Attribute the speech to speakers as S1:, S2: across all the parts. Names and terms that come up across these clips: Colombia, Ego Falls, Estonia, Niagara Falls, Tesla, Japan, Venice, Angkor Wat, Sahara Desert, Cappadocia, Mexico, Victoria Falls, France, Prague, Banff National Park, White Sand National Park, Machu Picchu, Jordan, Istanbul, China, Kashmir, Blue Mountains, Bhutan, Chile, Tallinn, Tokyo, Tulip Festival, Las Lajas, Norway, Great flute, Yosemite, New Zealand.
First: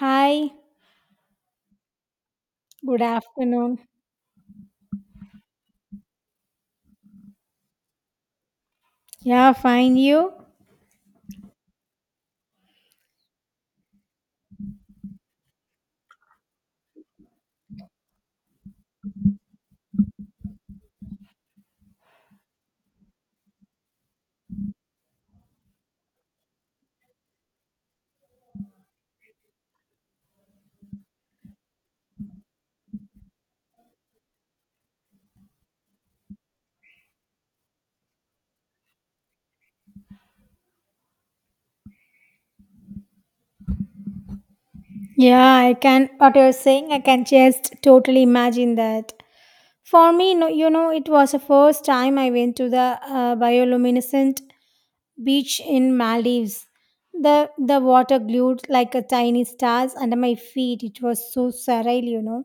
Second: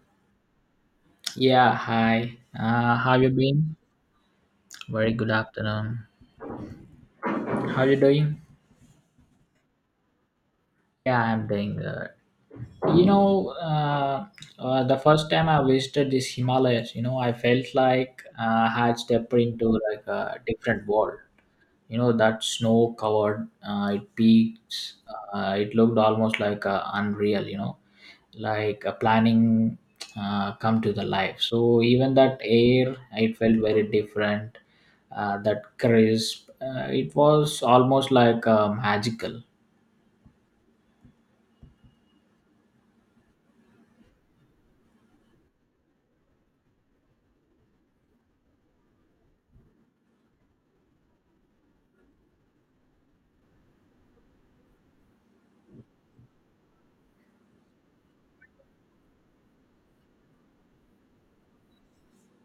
S1: Hi,
S2: Yeah, hi.
S1: good
S2: How you been?
S1: afternoon.
S2: Very good afternoon. How you doing?
S1: Yeah, fine, you?
S2: Yeah, I'm doing good. You know, uh, the first time I visited this Himalayas, you know, I felt like I had stepped into like a different world. You know, that snow covered, it peaks, it looked almost like unreal, Like a planning come to the life, so even that air it felt very different, that crisp, it was almost like magical.
S1: Yeah, I can, what you're saying, I can just totally imagine that. For me, no, you know, it was the first time I went to the bioluminescent beach in Maldives. The water glued like a tiny stars under my feet. It was so surreal, you know.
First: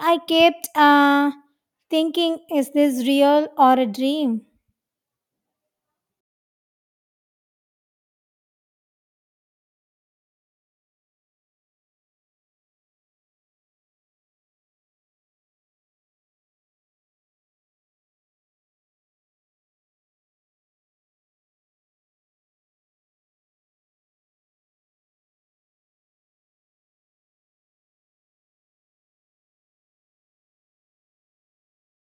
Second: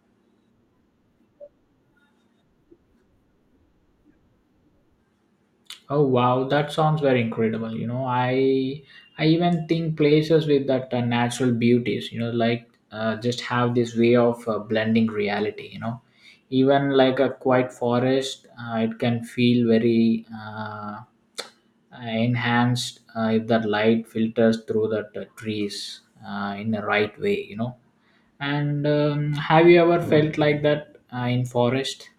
S1: I kept thinking, is this real or a dream?
S2: Oh wow, that sounds very incredible. I even think places with that natural beauties, you know, like just have this way of blending reality. You know, even like a quiet forest, it can feel very enhanced, if that light filters through the trees in the right way. You know, and have you ever felt like that in forest?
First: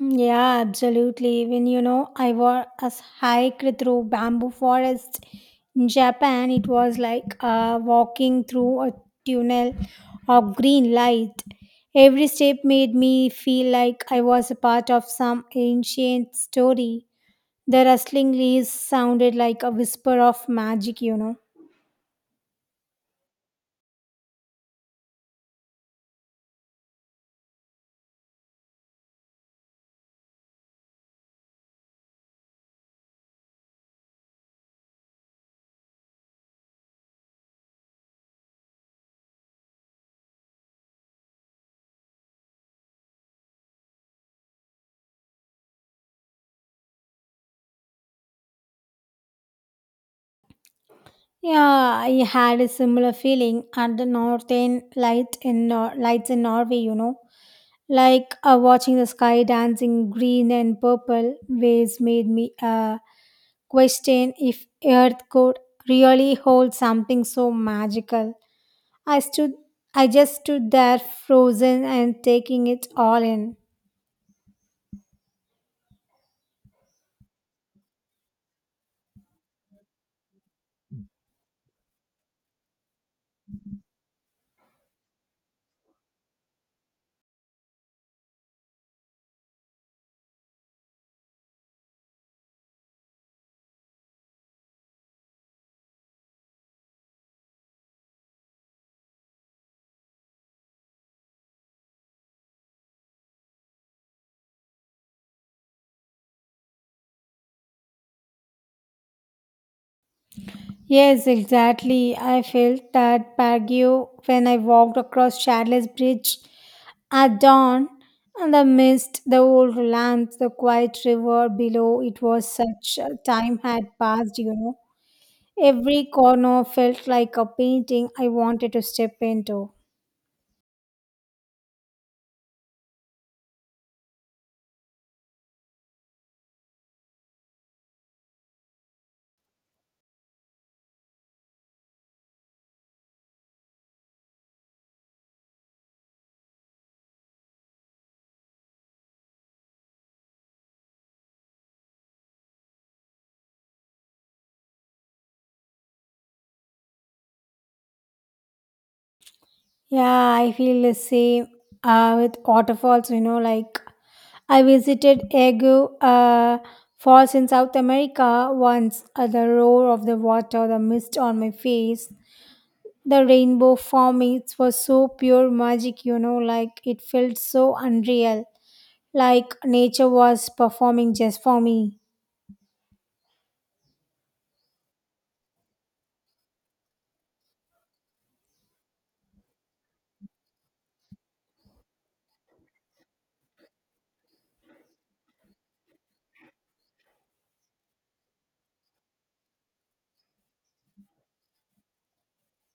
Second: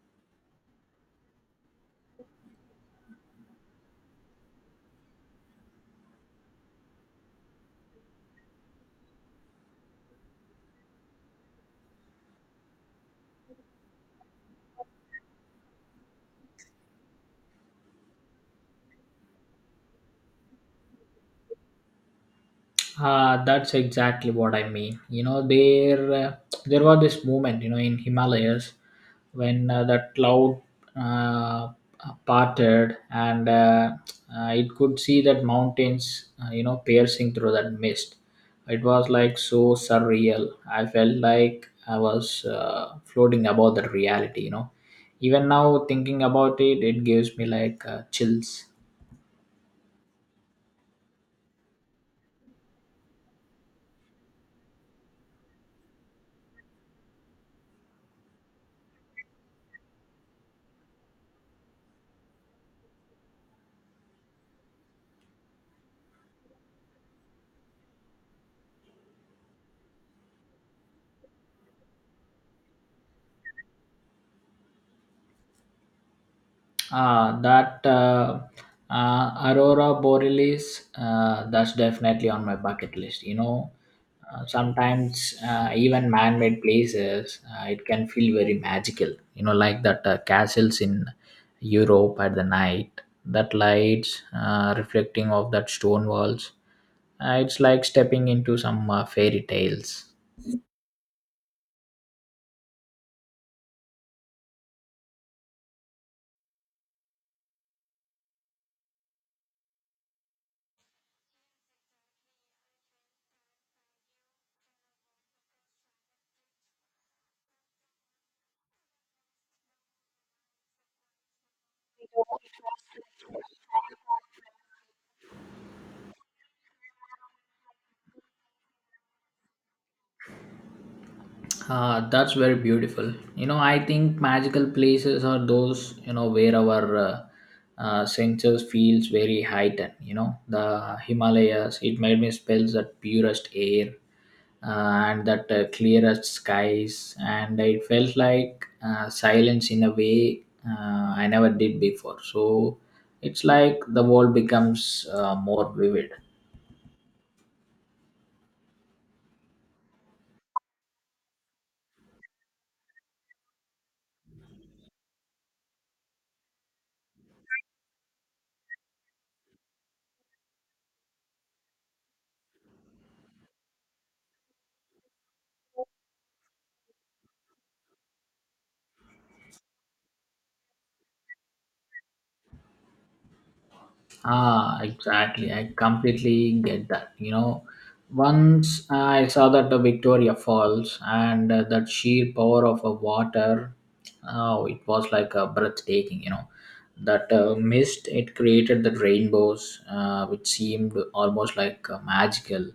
S1: Yeah, absolutely. Even you know, I was a hike through bamboo forest in Japan. It was like walking through a tunnel of green light. Every step made me feel like I was a part of some ancient story. The rustling leaves sounded like a whisper of magic, you know.
S2: That's exactly what I mean. There was this moment, you know, in Himalayas when that cloud uh, parted, and it could see that mountains, you know, piercing through that mist. It was like so surreal. I felt like I was floating above the reality. You know, even now thinking about it, it gives me like chills.
S1: Yeah, I had a similar feeling at the northern light in Nor- lights in Norway, you know. Like watching the sky dancing green and purple waves made me uh, question if earth could really hold something so magical. I stood I just stood there frozen and taking it all in.
S2: Ah, that Aurora Borealis, that's definitely on my bucket list. You know, sometimes even man made places, it can feel very magical. You know, like that castles in Europe at the night, that lights reflecting off that stone walls. It's like stepping into some fairy tales.
S1: Yes, exactly. I felt that Baguio when I walked across Charles Bridge at dawn and the mist, the old lamps, the quiet river below. It was such a time had passed, you know. Every corner felt like a painting I wanted to step into.
S2: Ah, that's very beautiful. You know, I think magical places are those, you know, where our senses feels very heightened. You know, the Himalayas, it made me smell that purest air uh, and that clearest skies. And it felt like silence in a way I never did before. So it's like the world becomes more vivid.
S1: Yeah, I feel the same with waterfalls, you know, like I visited Ego Falls in South America once. The roar of the water, the mist on my face, the rainbow forming, it was so pure magic, you know, like it felt so unreal, like nature was performing just for me.
S2: Ah, exactly. I completely get that. You know, once I saw that the Victoria Falls and that sheer power of a water, oh, it was like a breathtaking. You know, that mist it created the rainbows, which seemed almost like magical.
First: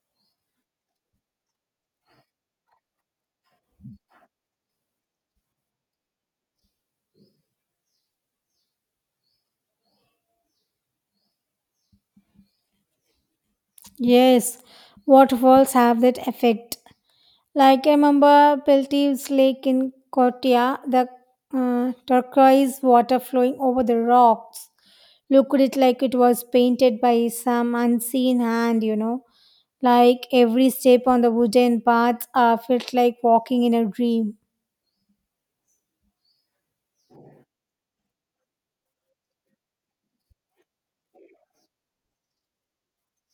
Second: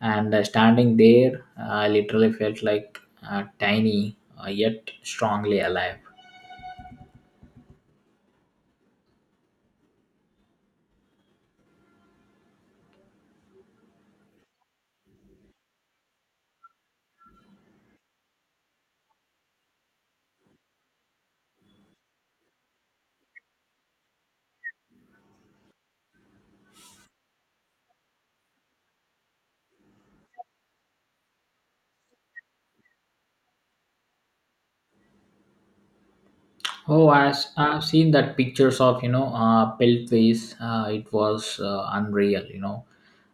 S2: And standing there, I literally felt like tiny, yet strongly alive.
S1: Yes, waterfalls have that effect. Like I remember Peltive's lake in Kotia, the turquoise water flowing over the rocks looked it like it was painted by some unseen hand, you know. Like every step on the wooden path felt like walking in a dream.
S2: Oh, as I've seen that pictures of you know Peltways, it was unreal. You know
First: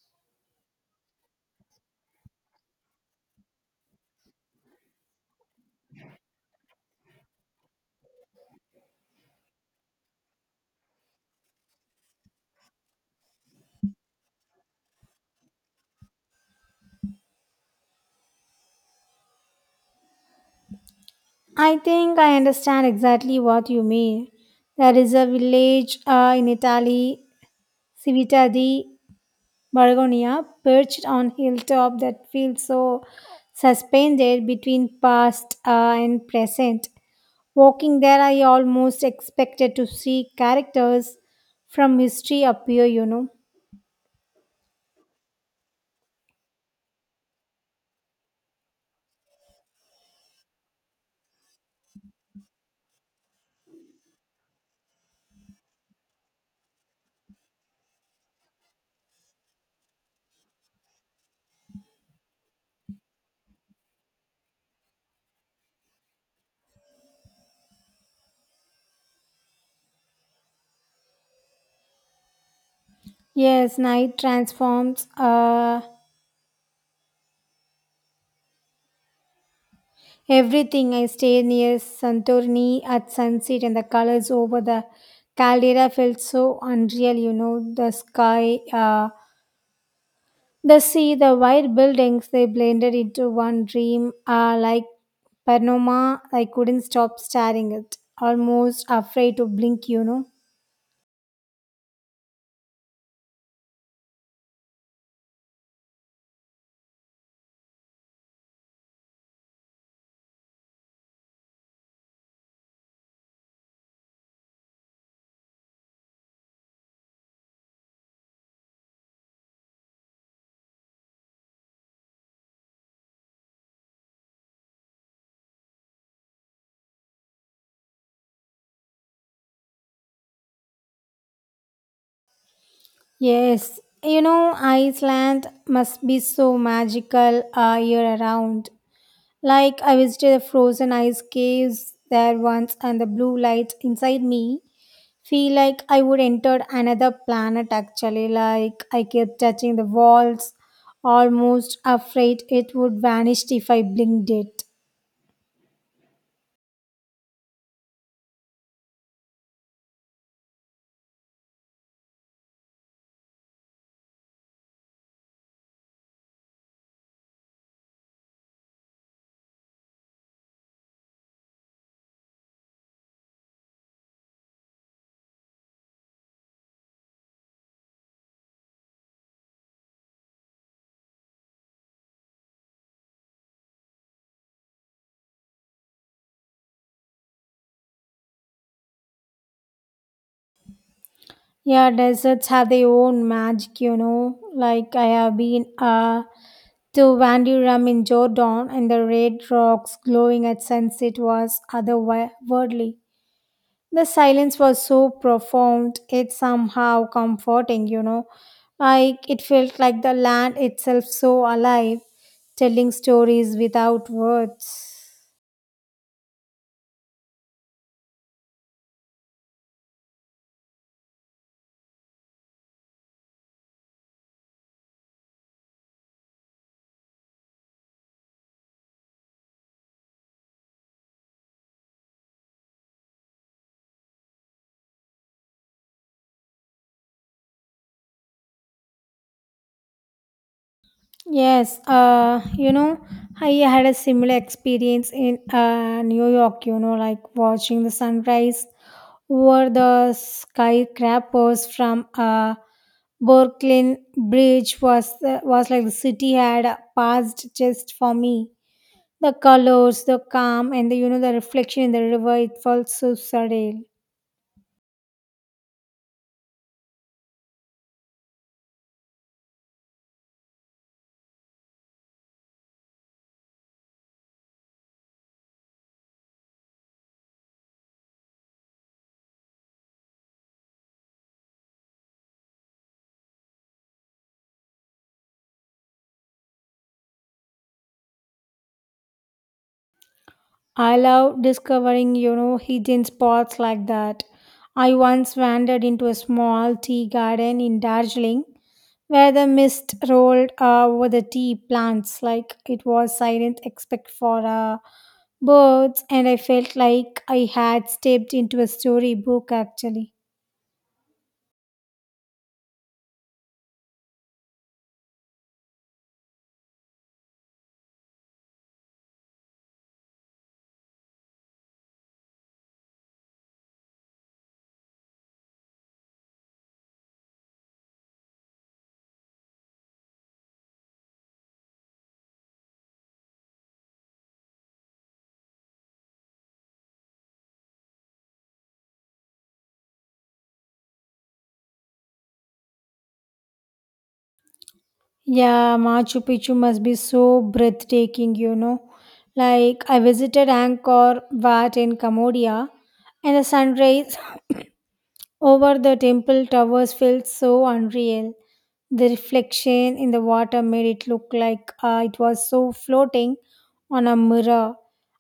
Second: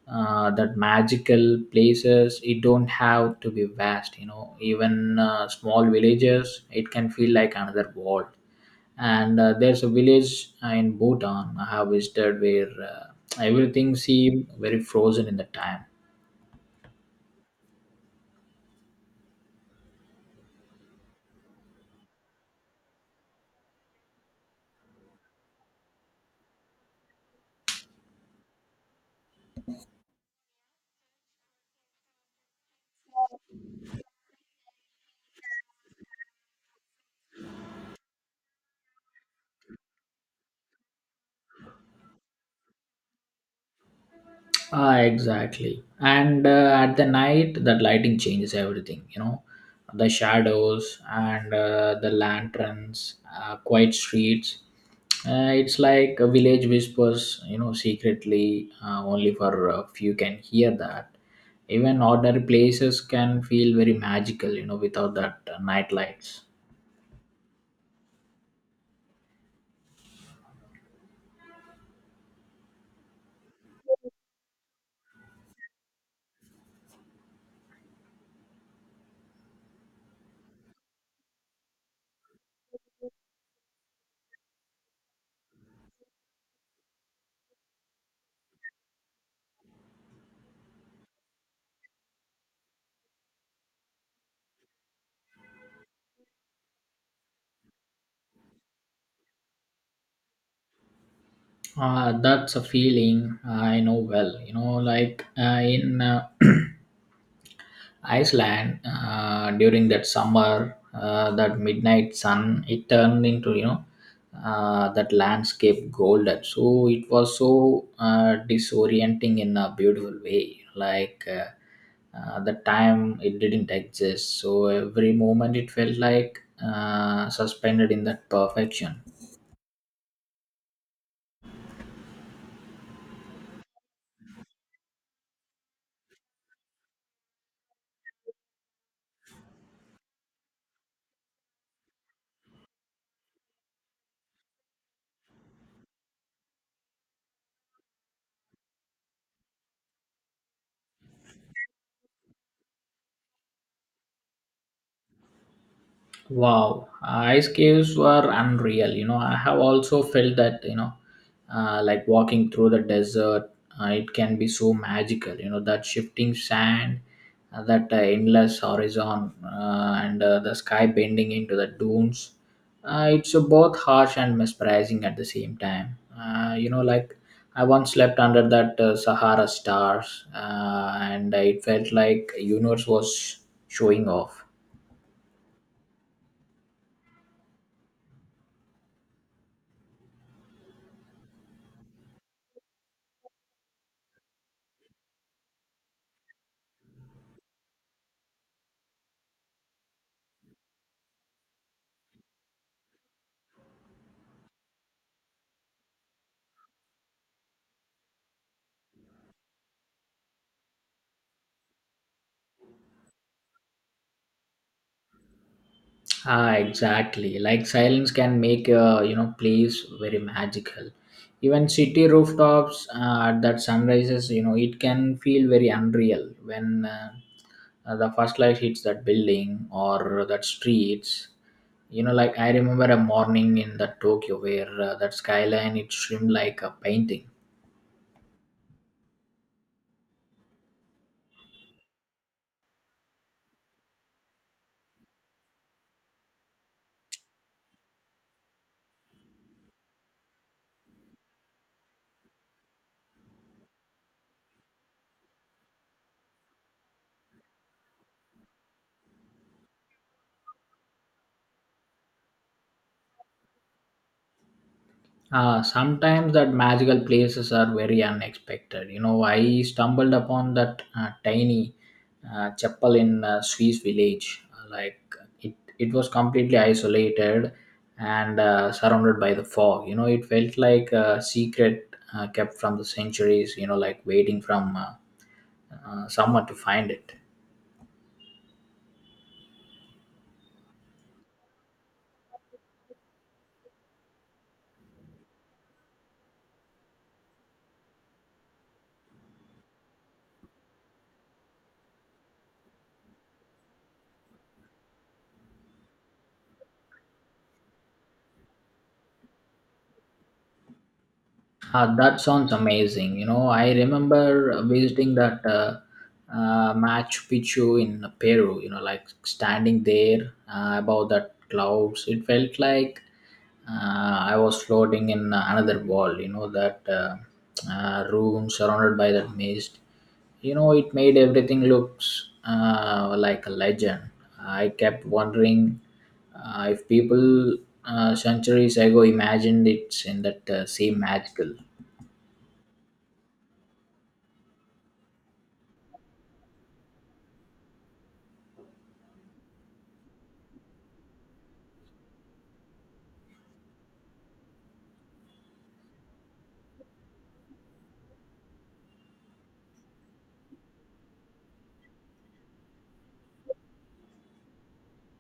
S2: that magical places. It don't have to be vast. You know even small villages. It can feel like another world. And there's a village in Bhutan I have visited where everything seemed very frozen in the time.
S1: I think I understand exactly what you mean. There is a village in Italy, Civita di Bargonia, perched on hilltop that feels so suspended between past and present. Walking there, I almost expected to see characters from history appear, you know.
S2: Ah, exactly. And at the night, that lighting changes everything. You know, the shadows and the lanterns, quiet streets. It's like a village whispers. You know, secretly, only for a few can hear that. Even ordinary places can feel very magical. You know, without that night lights.
S1: Yes, night transforms everything. I stayed near Santorini at sunset, and the colors over the caldera felt so unreal, you know. The sea, the white buildings, they blended into one dream. Ah, like Panoma, I couldn't stop staring at, almost afraid to blink, you know.
S2: That's a feeling I know well. You know, like in. Iceland during that summer, that midnight sun, it turned into you know that landscape golden. So it was so disorienting in a beautiful way. Like the time it didn't exist. So every moment it felt like suspended in that perfection.
S1: Yes, you know, Iceland must be so magical year around. Like, I visited the frozen ice caves there once, and the blue light inside me feel like I would enter another planet actually. Like I kept touching the walls, almost afraid it would vanish if I blinked it.
S2: Wow, ice caves were unreal. You know, I have also felt that, you know, like walking through the desert, it can be so magical. You know, that shifting sand, that endless horizon, and the sky bending into the dunes. It's both harsh and mesmerizing at the same time. You know, like I once slept under that Sahara stars, and it felt like universe was showing off.
S1: Yeah, deserts have their own magic, you know. Like I have been to Wandiram in Jordan and the red rocks glowing at sunset was otherworldly. The silence was so profound, it's somehow comforting, you know. Like it felt like the land itself so alive, telling stories without words.
S2: Ah, exactly. Like silence can make a you know place very magical. Even city rooftops at that sunrises, you know, it can feel very unreal when the first light hits that building or that streets. You know, like I remember a morning in the Tokyo where that skyline it shrimmed like a painting.
S1: Yes, you know, I had a similar experience in New York, you know, like watching the sunrise over the skyscrapers from Brooklyn Bridge was like the city had passed just for me. The colors, the calm, and the you know the reflection in the river. It felt so surreal.
S2: Sometimes that magical places are very unexpected. You know, I stumbled upon that tiny chapel in a Swiss village. Like it was completely isolated and surrounded by the fog. You know, it felt like a secret kept from the centuries. You know, like waiting from someone to find it.
S1: I love discovering you know hidden spots like that. I once wandered into a small tea garden in Darjeeling where the mist rolled over the tea plants like it was silent except for birds, and I felt like I had stepped into a storybook actually.
S2: Ah, that sounds amazing. You know, I remember visiting that Machu Picchu in Peru, you know, like standing there above that clouds. It felt like uh, I was floating in another world, you know, that room surrounded by that mist. You know, it made everything looks like a legend. I kept wondering if people centuries ago imagined it's in that same magical.
S1: Yeah, Machu Picchu must be so breathtaking, you know. Like, I visited Angkor Wat in Cambodia, and the sunrise over the temple towers felt so unreal. The reflection in the water made it look like it was so floating on a mirror.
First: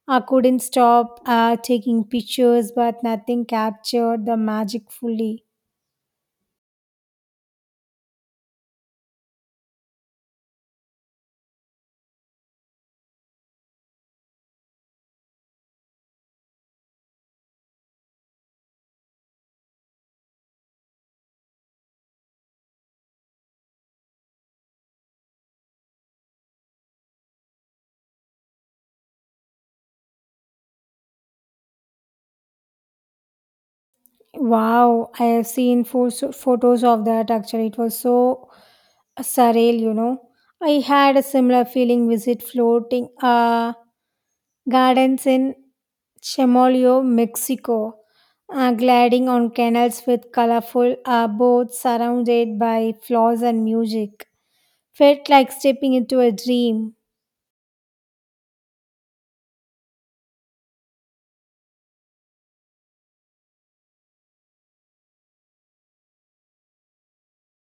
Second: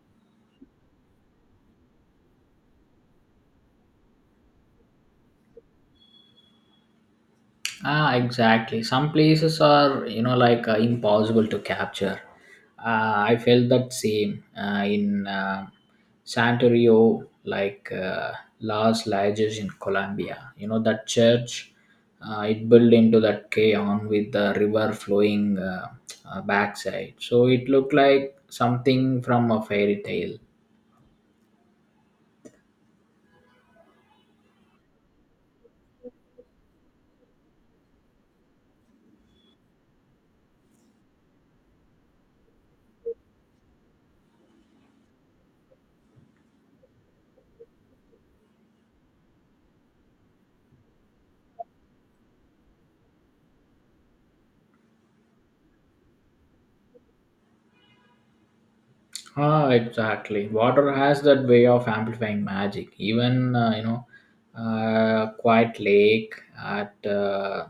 S1: I couldn't stop taking pictures, but nothing captured the magic fully.
S2: Ah, exactly. Some places are, you know, like impossible to capture. I felt that same in Santorio, like Las Lajas in Colombia. You know, that church, it built into that cayon with the river flowing backside. So it looked like something from a fairy tale.
S1: Wow, I have seen photos of that actually. It was so surreal, you know. I had a similar feeling visit floating gardens in Chemolio, Mexico, gliding on canals with colorful boats surrounded by flowers and music. Felt like stepping into a dream.
S2: Ah, exactly. Water has that way of amplifying magic. Even you know, quiet lake at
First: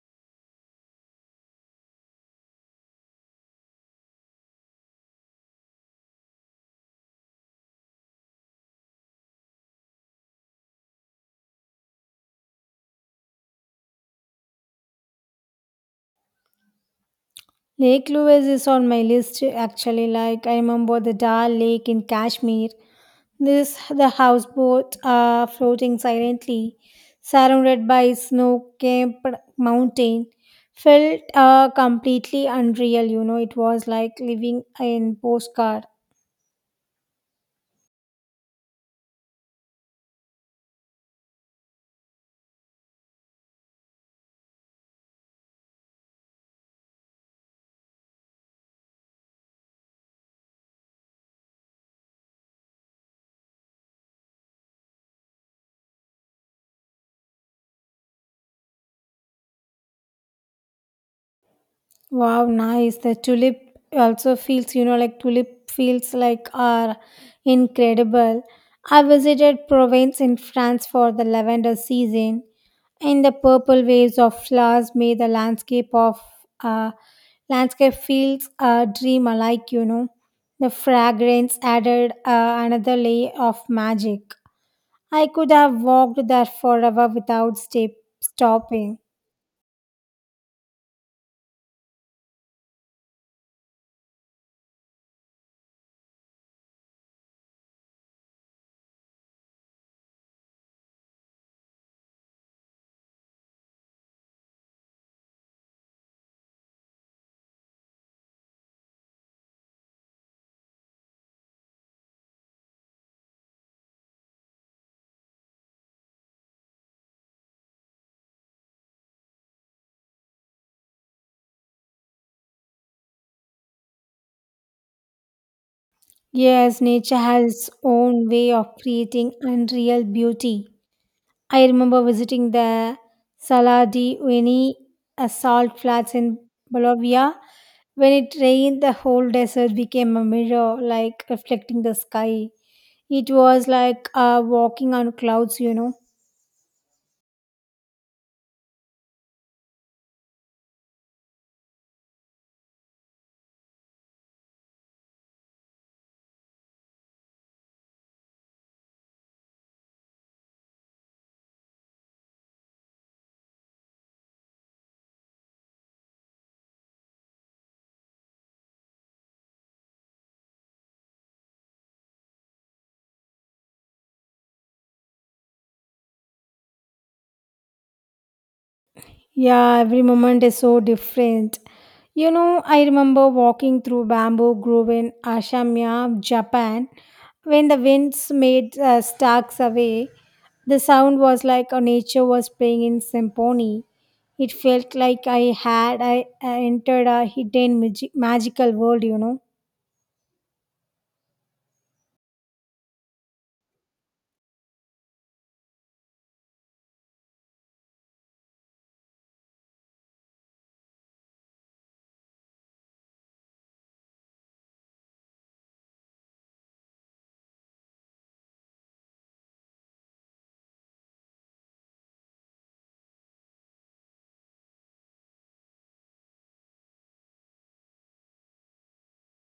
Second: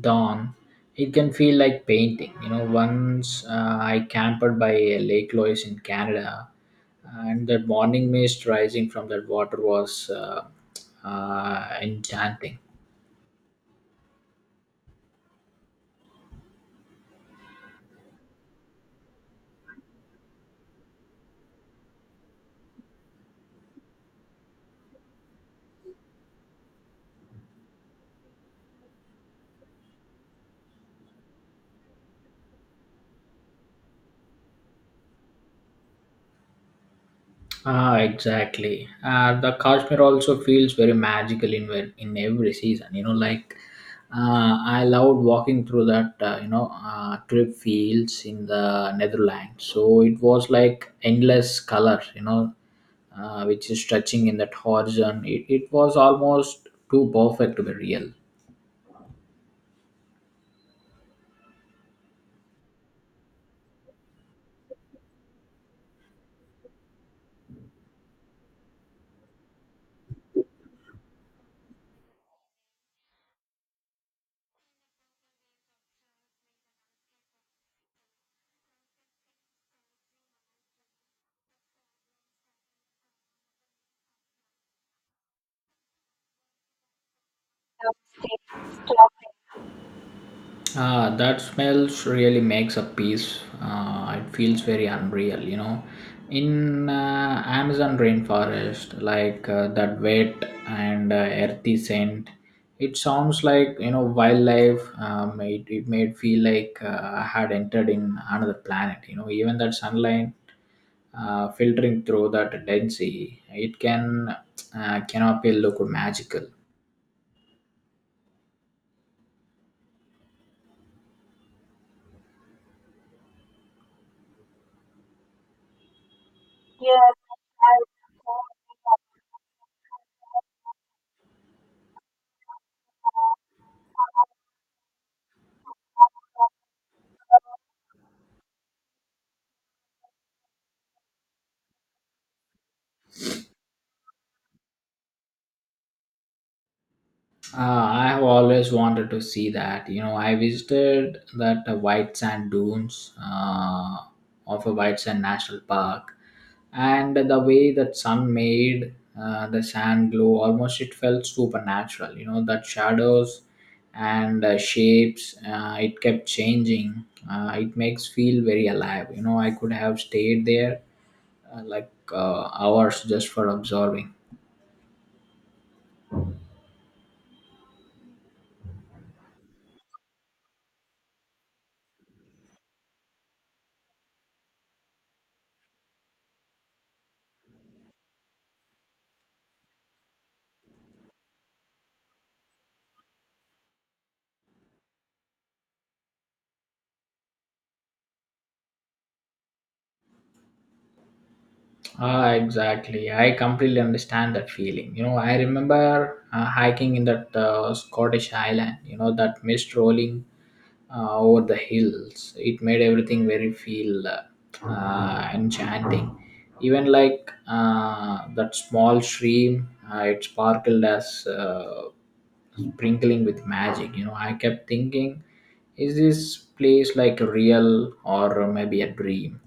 S2: dawn, it can feel like painting. You know, once I camped by a Lake Louise in Canada, and that morning mist rising from that water was enchanting.
S1: Lake Louise is on my list actually. Like I remember the Dal Lake in Kashmir. This the houseboat floating silently, surrounded by snow-capped mountain, felt completely unreal. You know, it was like living in postcard.
S2: Ah, exactly. The Kashmir also feels very magical in in every season. You know, like I loved walking through that you know trip fields in the Netherlands. So it was like endless color. You know, which is stretching in that horizon. It was almost too perfect to be real.
S1: Wow, nice. The tulip also feels, you know, like tulip feels like are incredible. I visited Provence in France for the lavender season, and the purple waves of flowers made the uh, landscape feels dream alike. You know, the fragrance added another layer of magic. I could have walked there forever without step stopping.
S2: Ah, that smells really makes a piece. It feels very unreal, you know. In Amazon rainforest, like that wet and earthy scent, it sounds like you know wildlife. It made feel like I had entered in another planet. You know, even that sunlight filtering through that density, it can cannot be look magical.
S1: Yes, nature has its own way of creating unreal beauty. I remember visiting the Sala di Uyuni salt flats in Bolivia. When it rained, the whole desert became a mirror, like reflecting the sky. It was like walking on clouds, you know.
S2: I have always wanted to see that. You know, I visited that white sand dunes of a white sand national park, and the way that sun made the sand glow, almost it felt supernatural. You know, that shadows and shapes, it kept changing. It makes feel very alive. You know, I could have stayed there hours just for observing.
S1: Yeah, every moment is so different. You know, I remember walking through bamboo grove in Ashamiya, Japan, when the winds made stalks away. The sound was like nature was playing in symphony. It felt like I entered a hidden magical world, you know.
S2: Ah, exactly. I completely understand that feeling. You know, I remember hiking in that Scottish island, you know, that mist rolling over the hills. It made everything very feel enchanting. Even like that small stream, it sparkled as sprinkling with magic. You know, I kept thinking, is this place like real or maybe a dream?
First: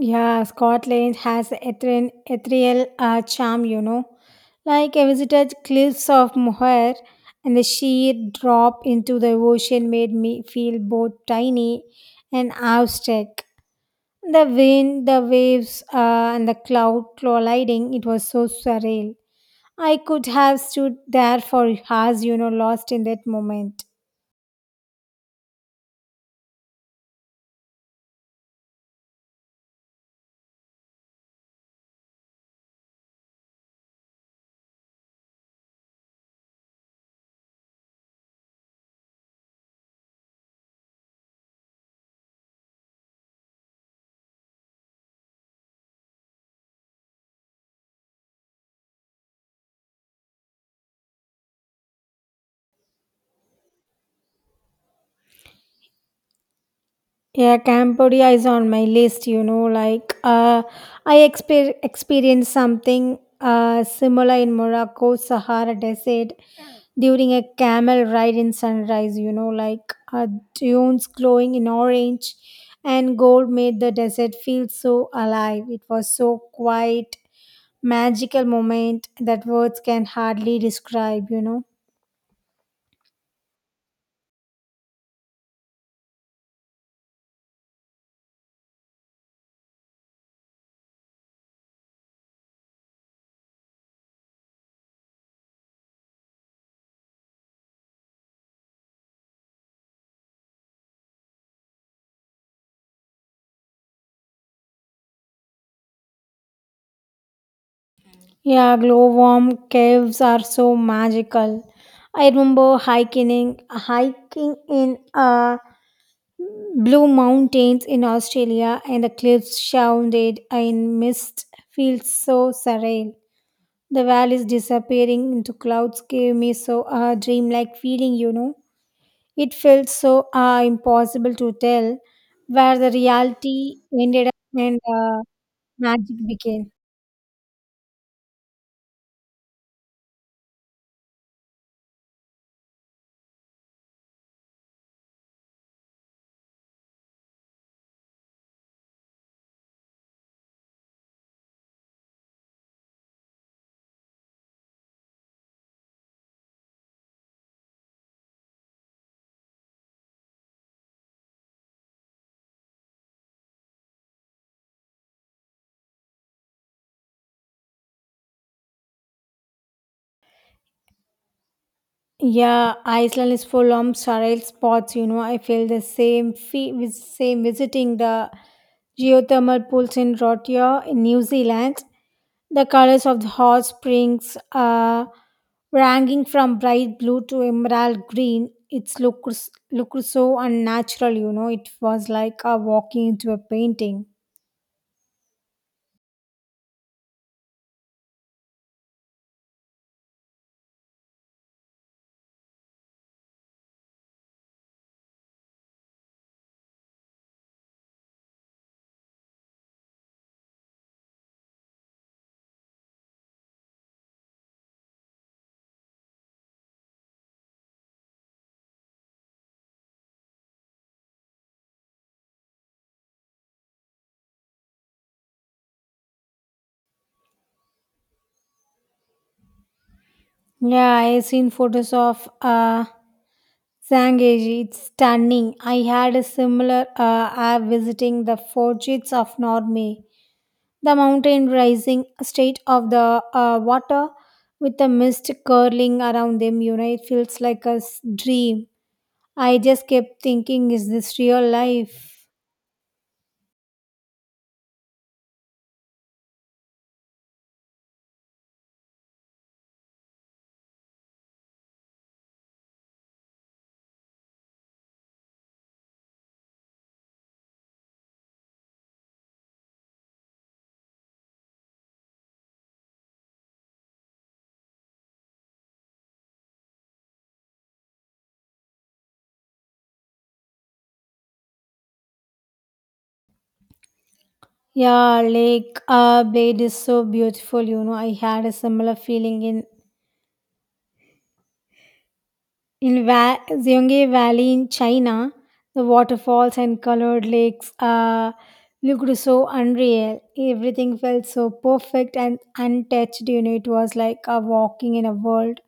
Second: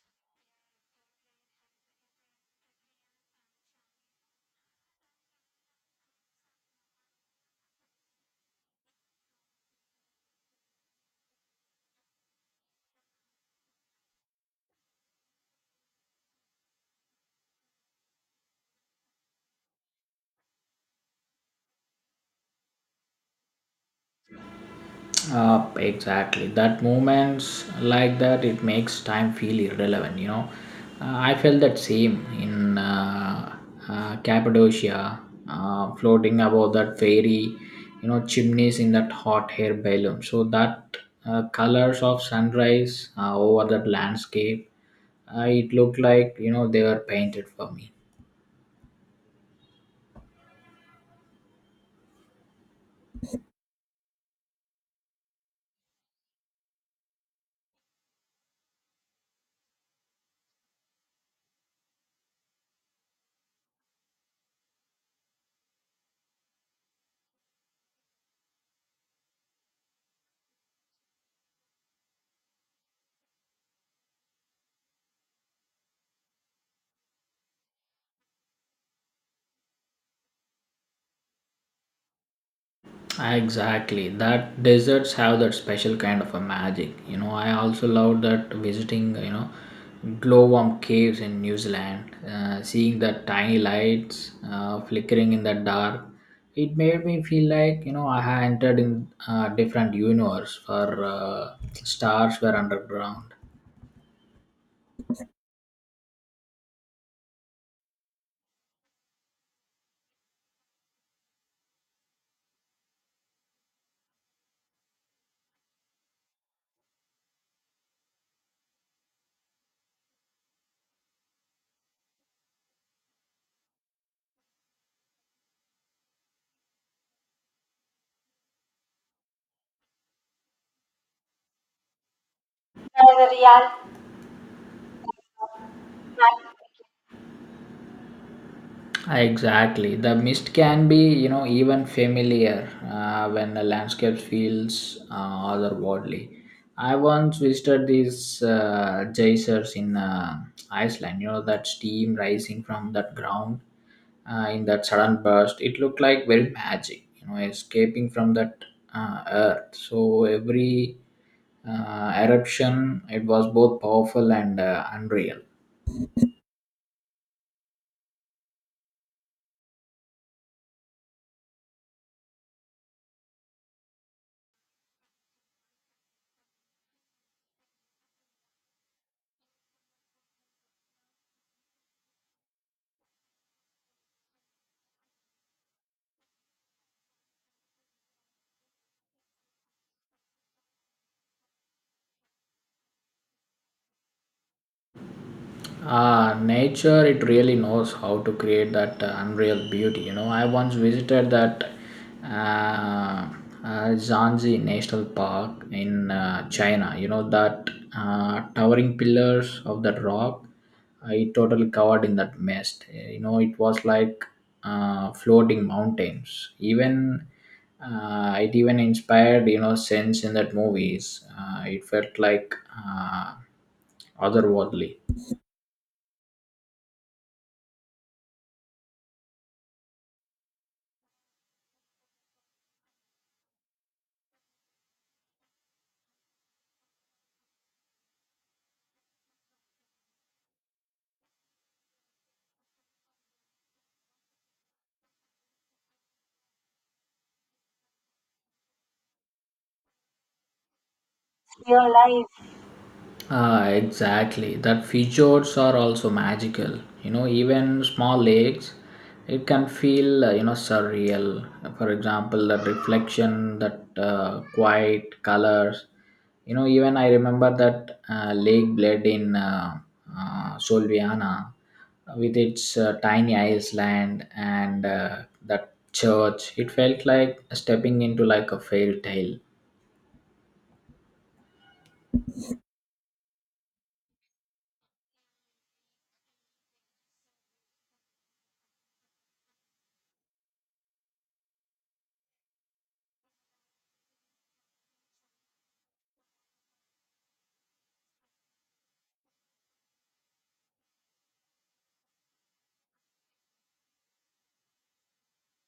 S1: Yeah, Scotland has ethereal charm, you know. Like I visited cliffs of Moher, and the sheer drop into the ocean made me feel both tiny and awestruck. The wind, the waves, and the cloud colliding, it was so surreal. I could have stood there for hours, you know, lost in that moment.
S2: Exactly. That moments like that, it makes time feel irrelevant. You know, I felt that same in Cappadocia, floating above that fairy, you know, chimneys in that hot air balloon. So that colors of sunrise over that landscape, it looked like you know they were painted for me.
S1: Yeah, Cambodia is on my list, you know, like I experienced something similar in Morocco, Sahara Desert, during a camel ride in sunrise, you know, like dunes glowing in orange and gold made the desert feel so alive. It was so quiet, magical moment that words can hardly describe, you know.
S2: Exactly. That deserts have that special kind of a magic. You know, I also love that visiting, you know, glowworm caves in New Zealand, seeing the tiny lights flickering in the dark. It made me feel like, you know, I had entered in a different universe where stars were underground.
S1: Yeah, glowworm caves are so magical. I remember hiking in Blue Mountains in Australia, and the cliffs shrouded in mist feels so surreal. The valleys disappearing into clouds gave me so a dreamlike feeling. You know, it felt so impossible to tell where the reality ended up and magic began.
S2: Exactly. The mist can be, you know, even familiar when the landscape feels otherworldly. I once visited these geysers in Iceland. You know that steam rising from that ground in that sudden burst. It looked like very magic. You know, escaping from that earth. So every eruption, it was both powerful and unreal.
S1: Yeah, Iceland is full of surreal spots. You know, I feel the same fee with same visiting the geothermal pools in Rotorua in New Zealand. The colors of the hot springs are ranging from bright blue to emerald green. It's looks so unnatural. You know, it was like walking into a painting.
S2: Ah, nature, it really knows how to create that unreal beauty. You know, I once visited that uh, Zanzi National Park in China. You know, that towering pillars of that rock, it totally covered in that mist. Eh, you know, it was like floating mountains. Even it even inspired, you know, sense in that movies. It felt like otherworldly.
S1: Yeah, I seen photos of Sangeji, it's stunning. I had a similar app visiting the forges of Norway, the mountain rising state of the water with the mist curling around them. You know, it feels like a dream. I just kept thinking, is this real life?
S2: Ah, exactly. That fjords are also magical. You know, even small lakes, it can feel you know surreal. For example, that reflection, that quiet colors. You know, even I remember that Lake Bled in Solviana, with its tiny island and that church. It felt like stepping into like a fairy tale.
S1: Yeah, Lake Blade is so beautiful. You know, I had a similar feeling in Zhonghe Valley in China, the waterfalls and colored lakes looked so unreal. Everything felt so perfect and untouched. You know, it was like a walking in a world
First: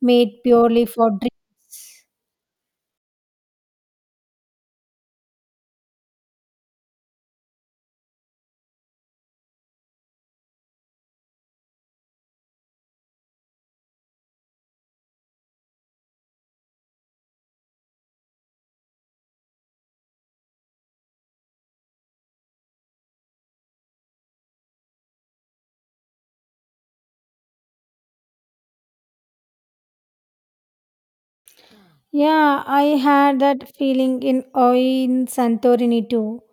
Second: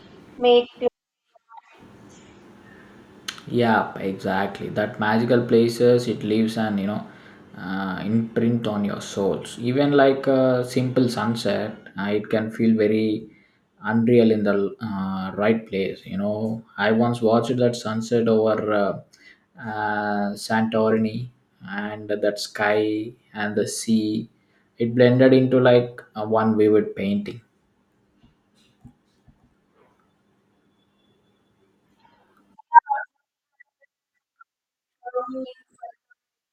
S1: made purely for dreams.
S2: Yeah, exactly. That magical places it leaves an you know imprint on your souls. Even like a simple sunset it can feel very unreal in the right place. You know, I once watched that sunset over Santorini, and that sky and the sea it blended into like a one vivid painting.
S1: Yeah, I had that feeling in oh, in Santorini too.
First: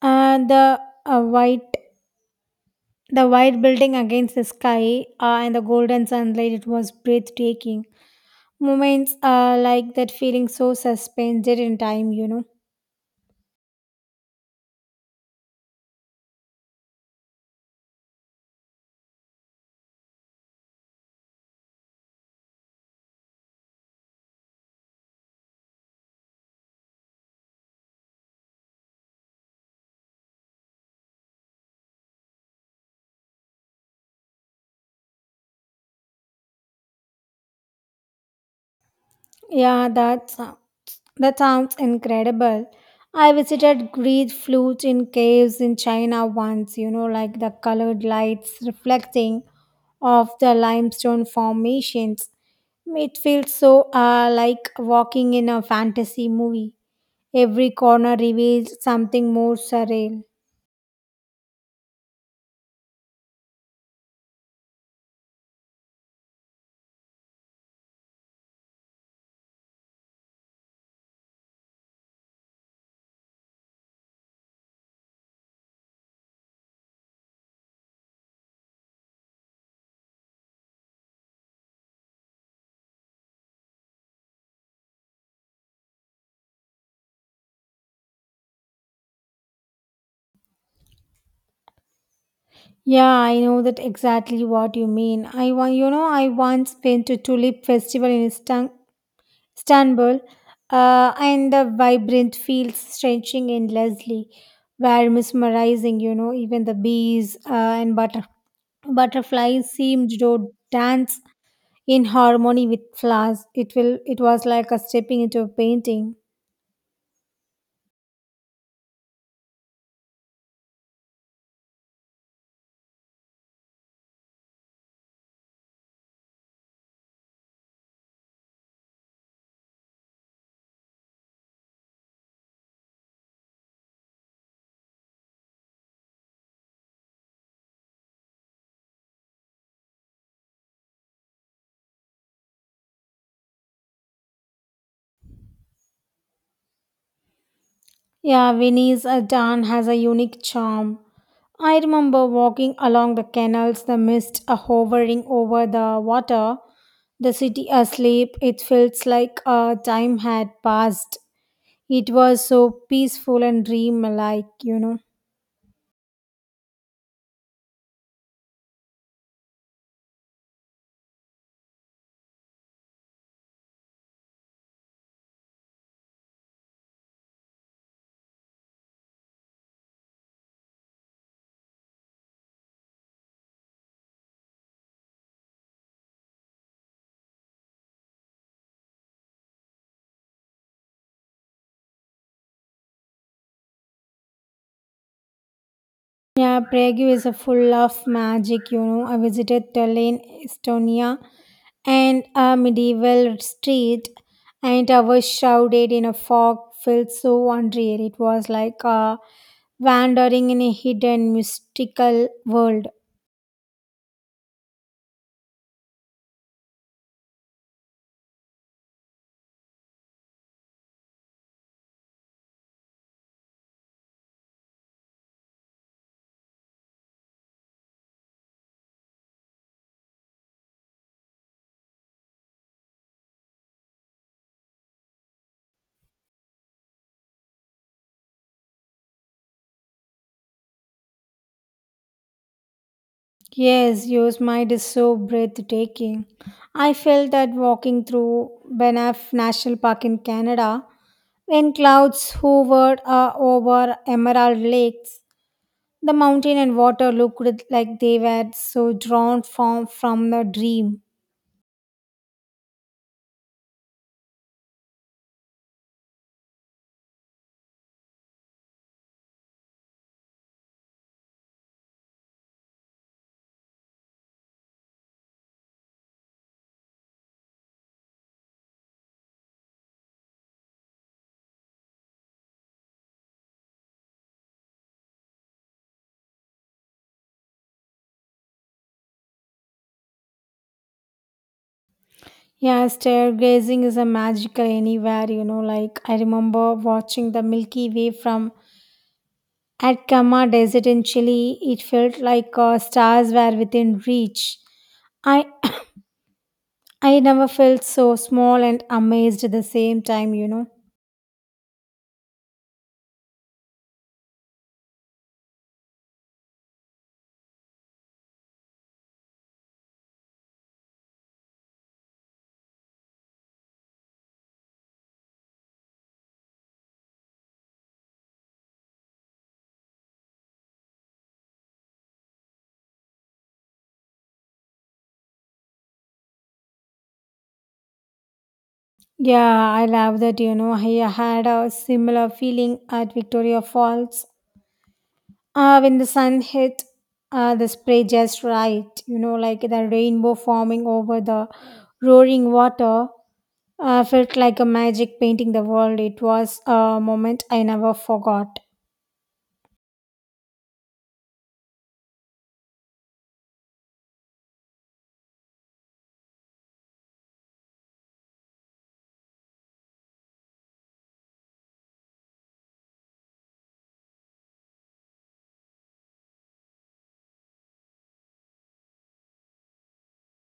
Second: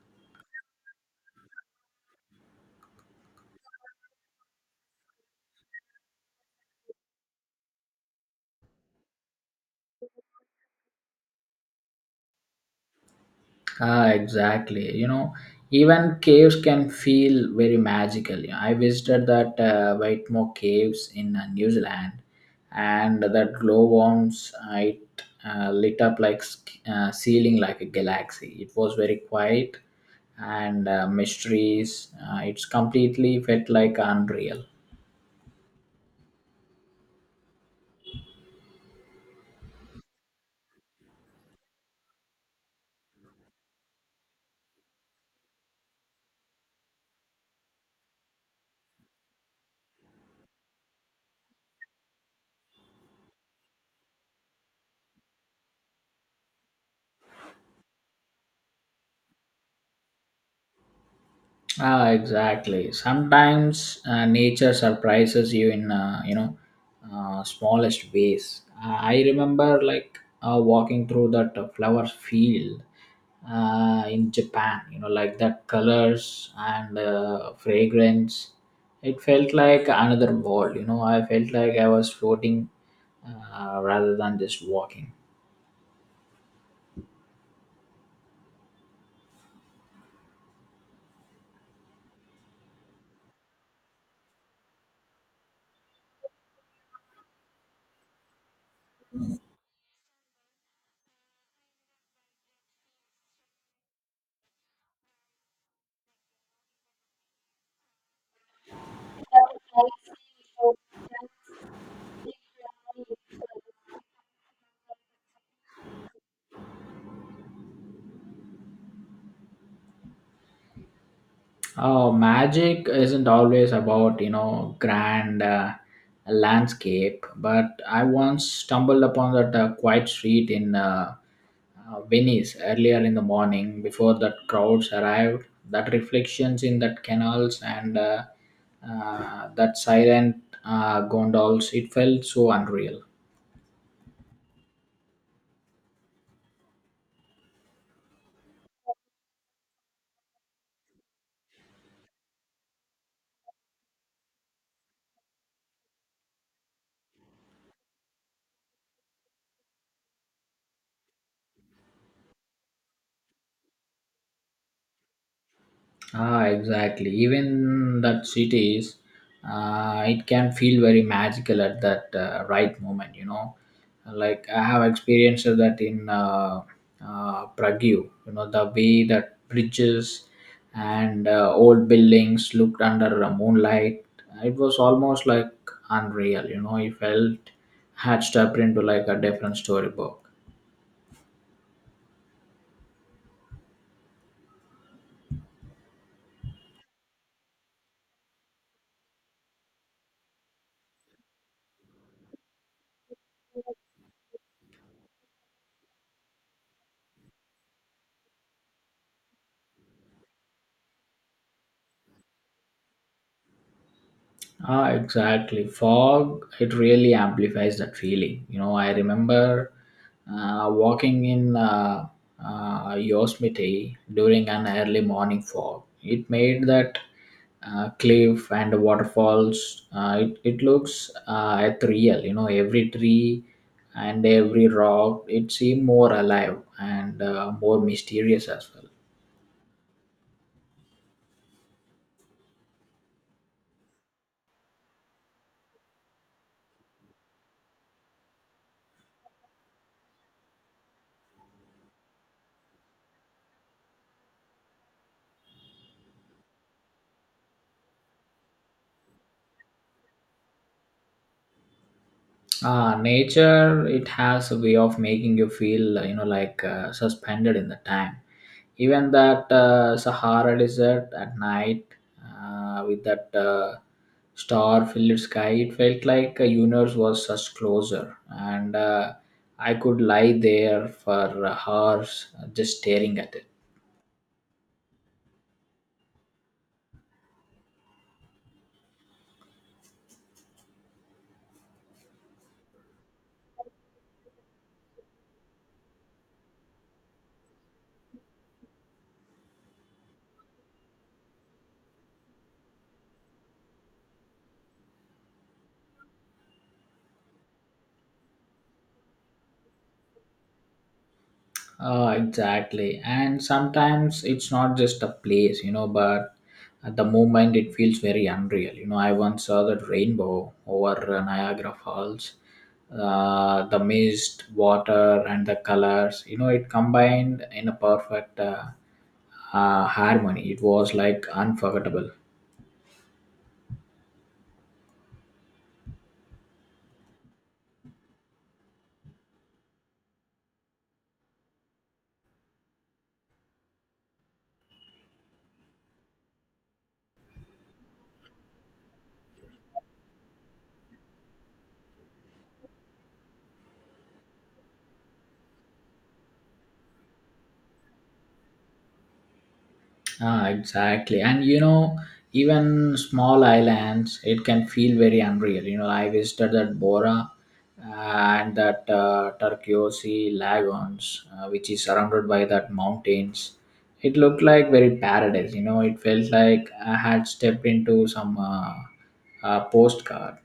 S1: And uh, white The white building against the sky and the golden sunlight, it was breathtaking. Moments like that feeling so suspended in time, you know.
S2: Ah, exactly. You know, even caves can feel very magical. You know, I visited that Whitemore Caves in New Zealand, and that glowworms it lit up like ceiling like a galaxy. It was very quiet and mysteries. It's completely felt like unreal.
S1: Yeah, that sounds incredible. I visited Great flute in caves in China once, you know, like the colored lights reflecting off the limestone formations. It feels so like walking in a fantasy movie. Every corner reveals something more surreal.
S2: Ah, exactly. Sometimes nature surprises you in you know smallest ways. I remember like walking through that flower field in Japan. You know, like that colors and fragrance. It felt like another world. You know, I felt like I was floating rather than just walking.
S1: Yeah, I know that exactly what you mean. You know, I once went to Tulip Festival in Istanbul, and the vibrant fields stretching endlessly were mesmerizing, you know, even the bees and butterflies seemed to dance in harmony with flowers. It was like a stepping into a painting.
S2: Oh, magic isn't always about, you know, grand landscape, but I once stumbled upon that quiet street in Venice earlier in the morning before that crowds arrived. That reflections in that canals and that silent gondols, it felt so unreal.
S1: Yeah, Venice Dan has a unique charm. I remember walking along the canals, the mist hovering over the water, the city asleep. It feels like time had passed. It was so peaceful and dreamlike, you know.
S2: Ah, exactly. Even that cities, it can feel very magical at that right moment. You know, like I have experienced that in Prague. You know, the way that bridges and old buildings looked under moonlight, it was almost like unreal. You know, it felt hatched up into like a different storybook.
S1: Yeah, Prague is a full of magic, you know. I visited Tallinn, Estonia, and a medieval street, and I was shrouded in a fog, felt so unreal. It was like wandering in a hidden mystical world.
S2: Ah, exactly. Fog, it really amplifies that feeling. You know, I remember walking in Yosemite during an early morning fog. It made that cliff and the waterfalls, it looks ethereal. You know, every tree and every rock, it seemed more alive and more mysterious as well.
S1: Yes, yours mind is so breathtaking. I felt that walking through Banff National Park in Canada, when clouds hovered over Emerald Lakes, the mountain and water looked like they were so drawn from the dream.
S2: Ah, nature, it has a way of making you feel, you know, like suspended in the time. Even that Sahara desert at night with that star filled sky, it felt like a universe was such closer. And I could lie there for hours just staring at it.
S1: Yeah, stargazing is a magical anywhere, you know. Like I remember watching the Milky Way from Atacama Desert in Chile. It felt like stars were within reach. I I never felt so small and amazed at the same time, you know.
S2: Exactly. And sometimes it's not just a place, you know, but at the moment it feels very unreal. You know, I once saw that rainbow over Niagara Falls. The mist, water, and the colors, you know, it combined in a perfect harmony. It was like unforgettable.
S1: Yeah, I love that, you know. I had a similar feeling at Victoria Falls. When the sun hit, the spray just right, you know, like the rainbow forming over the roaring water. Felt like a magic painting the world. It was a moment I never forgot.
S2: Ah, exactly. And you know, even small islands, it can feel very unreal. You know, I visited that Bora and that Turquoise Lagoons, which is surrounded by that mountains. It looked like very paradise. You know, it felt like I had stepped into some postcard.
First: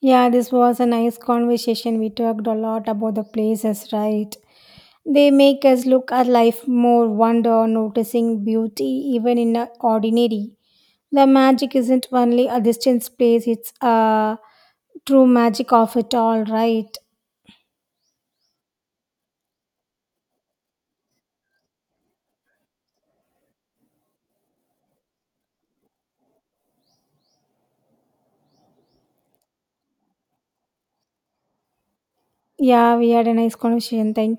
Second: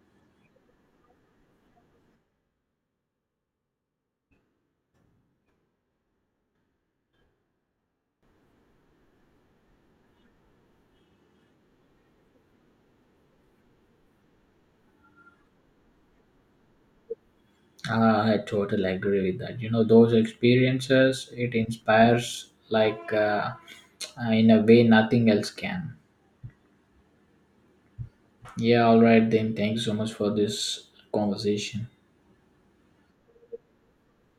S1: Yeah, this was a nice conversation. We talked a lot about the places, right? They make us look at life more wonder, noticing beauty even in the ordinary. The magic isn't only a distant place, it's a true magic of it all, right?
S2: I totally agree with that. You know, those experiences, it inspires like in a way nothing else can. Yeah, all right then. Thank you so much for this conversation.
S1: Yeah, we had a nice conversation. Thank you.